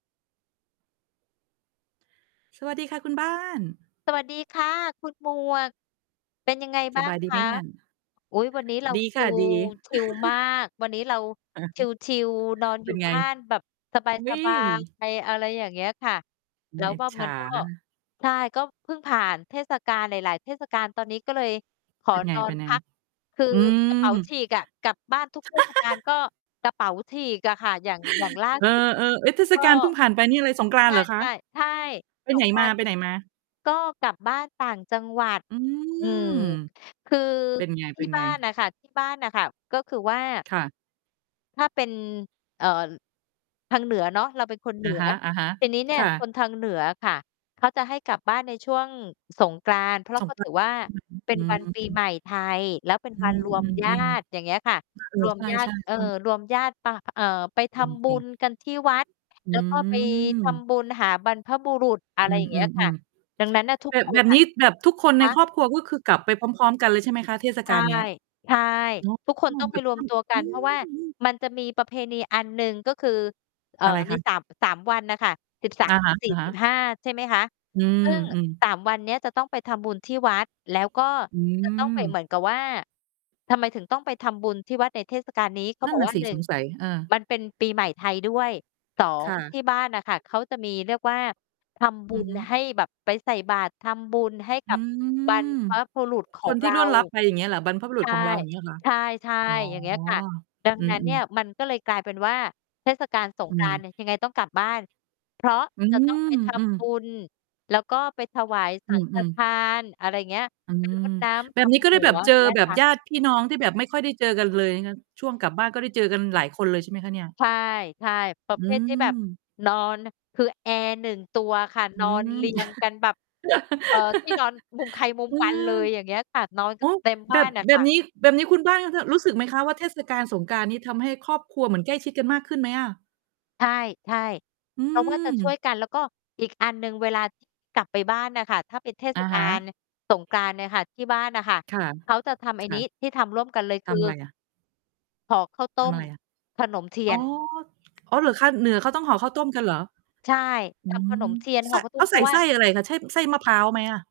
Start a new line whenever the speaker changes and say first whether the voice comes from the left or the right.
right: สวัสดีค่ะคุณบ้าน
left: สวัสดีค่ะคุณหมวก เป็นยังไง
right: ส
left: บ้า
right: บ
left: ง
right: ายด
left: ค
right: ี ไหม
left: ะ?
right: นั่น?
left: อุ๊ย วันนี้เรา
right: ดี
left: ช
right: ค
left: ิ
right: ่ะ
left: ล
right: ดี
left: ชิลมาก วันนี้เรา
right: อือฮึ
left: ชิล ๆ นอน
right: เ
left: อ
right: ป
left: ย
right: ็
left: ู่
right: นไง?
left: บ้านแบบสบาย
right: อุ๊
left: สบาย
right: ย
left: ไป อะไรอย่างเงี้ยค่ะ
right: อื
left: เร
right: อ
left: า
right: อิจ
left: ว่า
right: ฉ
left: มั
right: า
left: นก็ ใช่ ก็เพิ่งผ่านเทศกาลหลาย ๆ เทศกาล ตอนนี้ก็เลยขอ
right: เป็นไง?
left: นอ
right: ไป
left: น
right: ใน
left: พัก คือ
right: อื
left: กระเป๋า
right: ม
left: ฉีกอะ กลับบ้านทุก เทศกาล ก็กระเป๋าฉีกอะค่ะ อย่าง อย่างล่า
right: เออ
left: สุด
right: ๆ เอ๊ย เทศ
left: ก็
right: กาลเพิ่งผ่านไปนี่อะไร สงกร
left: ใ
right: าน
left: ช
right: ต์เหรอคะ?
left: ่ ๆ ใช่
right: ไป
left: ส
right: ไหน
left: งกรานต์ ทุก
right: มา ๆ?
left: ก็กลับบ้านต่างจังหวัด
right: อื
left: อื
right: ม
left: อ คือ
right: เป็นไ
left: ที่บ
right: ง
left: ้าน
right: ๆ?
left: น่ะค่ะ ที่บ้านน่ะค่ะ ก็คือว่า
right: ค่ะ
left: ถ้าเป็น เอ่อ ทางเหนือเนาะ เราเป็นคนเห
right: อ
left: นื
right: ะ
left: อ
right: ฮะ
left: ทีนี้เนี
right: ๆ
left: ่
right: ค
left: ย
right: ่
left: ค
right: ะ
left: นทางเหนือค่ะ เขาจะให้กลับบ้านในช่วงสงกรานต์ เพรา
right: ส
left: ะ
right: ง
left: ก็
right: กร
left: ถื
right: า
left: อ
right: นต์
left: ว่า
right: อือ
left: เป็น วันปี
right: ๆ อื
left: ให
right: ม
left: ม่ ไทย แล้วเป็น
right: อื
left: วัน รวม ญา
right: อ
left: ติ
right: ๆ
left: อ
right: ๆ
left: ย่างเงี้ยค่ะ
right: เออ
left: รวม
right: ใช
left: ญาติ
right: ่ ๆ
left: เอ่อ
right: ๆ คน
left: รวมญาติปะ อ เอ่อ ไปท
right: จ
left: ำบุ
right: ริง ๆ
left: ญกันที่วัด
right: อ
left: แล้วก็ไปท
right: ืม
left: ำบุญหาบรรพบุรุษ อะ
right: อ
left: ไ
right: ื
left: รอย่างเงี้ยค่ะ
right: ม ๆ
left: ดังนั้นน่ะท
right: ๆ
left: ุ
right: แบ
left: กค
right: บ แบ
left: น
right: บ
left: น่
right: นี
left: ะ
right: ้ แบบทุกคนใ
left: ค
right: น
left: ะ?
right: ครอบครัว ก็คือกลับไปพร้อม ๆ กันเลยใช่ไหมคะ? เทศ
left: ใ
right: ก
left: ช
right: า
left: ่
right: ลเนี้ย
left: ใช่
right: เนาะ
left: ทุกคนต้องไปรวมตัวกั
right: อื
left: น เพราะว่า
right: ม ๆ
left: มันจะมีประเพณีอันหนึ่ง ก็คือ เอ่อ
right: อะไรค
left: มี
right: ะ?
left: 3- 3 วันน่ะค่ะ สิบสา
right: อ
left: ม
right: ะ
left: สิบสี่
right: ฮ
left: ส
right: ะ
left: ิบ
right: ๆ
left: ห้า ใช่ไหมคะ
right: อื
left: ซึ
right: ม
left: ่ง
right: ๆ
left: 3 วันเนี้ยจะต้องไปทำบุญที่วัด แล้วก็
right: อื
left: จะต้องไป
right: ม
left: เหมือนกับว่า ทำไมถึงต้องไปทำบุญที่วัดในเทศกาลนี้? เขา
right: นั่
left: บ
right: น
left: อก
right: น่
left: ว
right: ะ
left: ่า
right: สิ
left: หนึ่
right: ส
left: ง
right: งสัย เออ
left: มันเป็นปีใหม่ไทยด้วย สอ
right: ค
left: ง
right: ่ะ
left: ที่บ้านน่ะค่ะ เขาจะมี เรียกว่าทำบ
right: อ
left: ุ
right: ือ
left: ญ
right: ฮึ
left: ให้ แบบไปใส่บาตรทำบุญให้
right: อ
left: ก
right: ื
left: ับบรร
right: ม
left: พบุรุษข
right: ค
left: อ
right: น
left: ง
right: ท
left: เ
right: ี่
left: รา
right: ร่วนลับไปอย่างเงี้ยเหรอ? บรรพบุรุ
left: ใช
right: ษ
left: ่
right: ของเรา อย่างเงี้ยคะ?
left: ใช่
right: อ๋อ
left: ๆ อย่างเงี้ยค่ะ ดัง
right: อื
left: นั้นเนี
right: ม
left: ่ย
right: ๆ
left: มันก็เลยกลายเป็นว่า เทศกาลสง
right: อื
left: กรานต
right: ม
left: ์ยัง ยังไงต้องกลับบ้าน เพราะ
right: อื
left: จะต้องไปท
right: ม
left: ำบ
right: ๆ
left: ุญ แล้วก็ไปถวายส
right: อื
left: ังฆ
right: อ
left: ท
right: ๆ
left: าน อะไรเงี้ย
right: อื
left: ไปร
right: ม
left: ดน้
right: แ
left: ำ
right: บ
left: ด
right: บนี้ก็
left: ำ
right: ไ
left: ห
right: ด้
left: ั
right: แบบ
left: ว
right: เจอ
left: เงี้ย
right: แบบ
left: ค่
right: ญ
left: ะ
right: าติพี่น้องที่แบบไม่ค่อยได้เจอกันเลยนะ ช่วงกลับบ้านก็ได้เจอกันหลายคนเลยใช่ไหมคะเนี่ย?
left: ใช่ ๆ ประ
right: อื
left: เภทที่แบบ
right: ม
left: นอนน่ะ คือแอร์ 1 ตัวค่ะ
right: อื
left: นอน
right: ม
left: เรียง กันแบบ เอ่อ ที่นอนมุมใครมุม
right: อื
left: มัน
right: ม
left: เลย อย่างเงี้ยค่ะ นอน
right: โ
left: ก
right: อ
left: ั
right: ้
left: น เต็มบ
right: แบ
left: ้า
right: บ
left: นน่ะ
right: แบ
left: ค่
right: บ
left: ะ
right: นี้ แบบนี้คุณบ้านก็แบบรู้สึกไหมคะ? ว่า เทศกาลสงกรานต์นี่ทำให้ครอบครัวเหมือนใกล้ชิดกันมากขึ้นไหมอะ?
left: ใช่
right: อื
left: ๆ เขาก็จะช่ว
right: ม
left: ยกัน แล้วก็อีกอันหนึ่ง เวลา ที่ กลับไปบ้านน่ะค่ะ ถ้าเป็นเท
right: อ
left: ศ
right: ะ
left: ก
right: ฮ
left: าล
right: ะ
left: สงกรานต์เนี่ยค่ะ ที่บ้านน่ะค่ะ
right: ค่ะ
left: เขาจะทำไ
right: ค
left: อ้
right: ่
left: นี
right: ะ
left: ้ ที่ทำร่วมกันเลย
right: ท
left: คื
right: ำอ
left: อ
right: ะไรอะ?
left: ห่อข้าวต
right: ท
left: ้
right: ำ
left: ม
right: อะไรอะ?
left: ขนมเที
right: อ
left: ย
right: ๋อ
left: น
right: อ๋อเหรอคะ? เหนือเขาต้องห่อข้าวต้มกันเหรอ?
left: ใช่
right: อื
left: ทำขน
right: ม
left: มเทียนห
right: ซ
left: ่อ
right: ะ
left: ข้าวต
right: เข
left: ้ม
right: า
left: เ
right: ใ
left: พ
right: ส
left: รา
right: ่
left: ะว
right: ไ
left: ่
right: ส
left: า
right: ้อะไรคะ? ใช่ไส้มะพร้าวไหมอะ?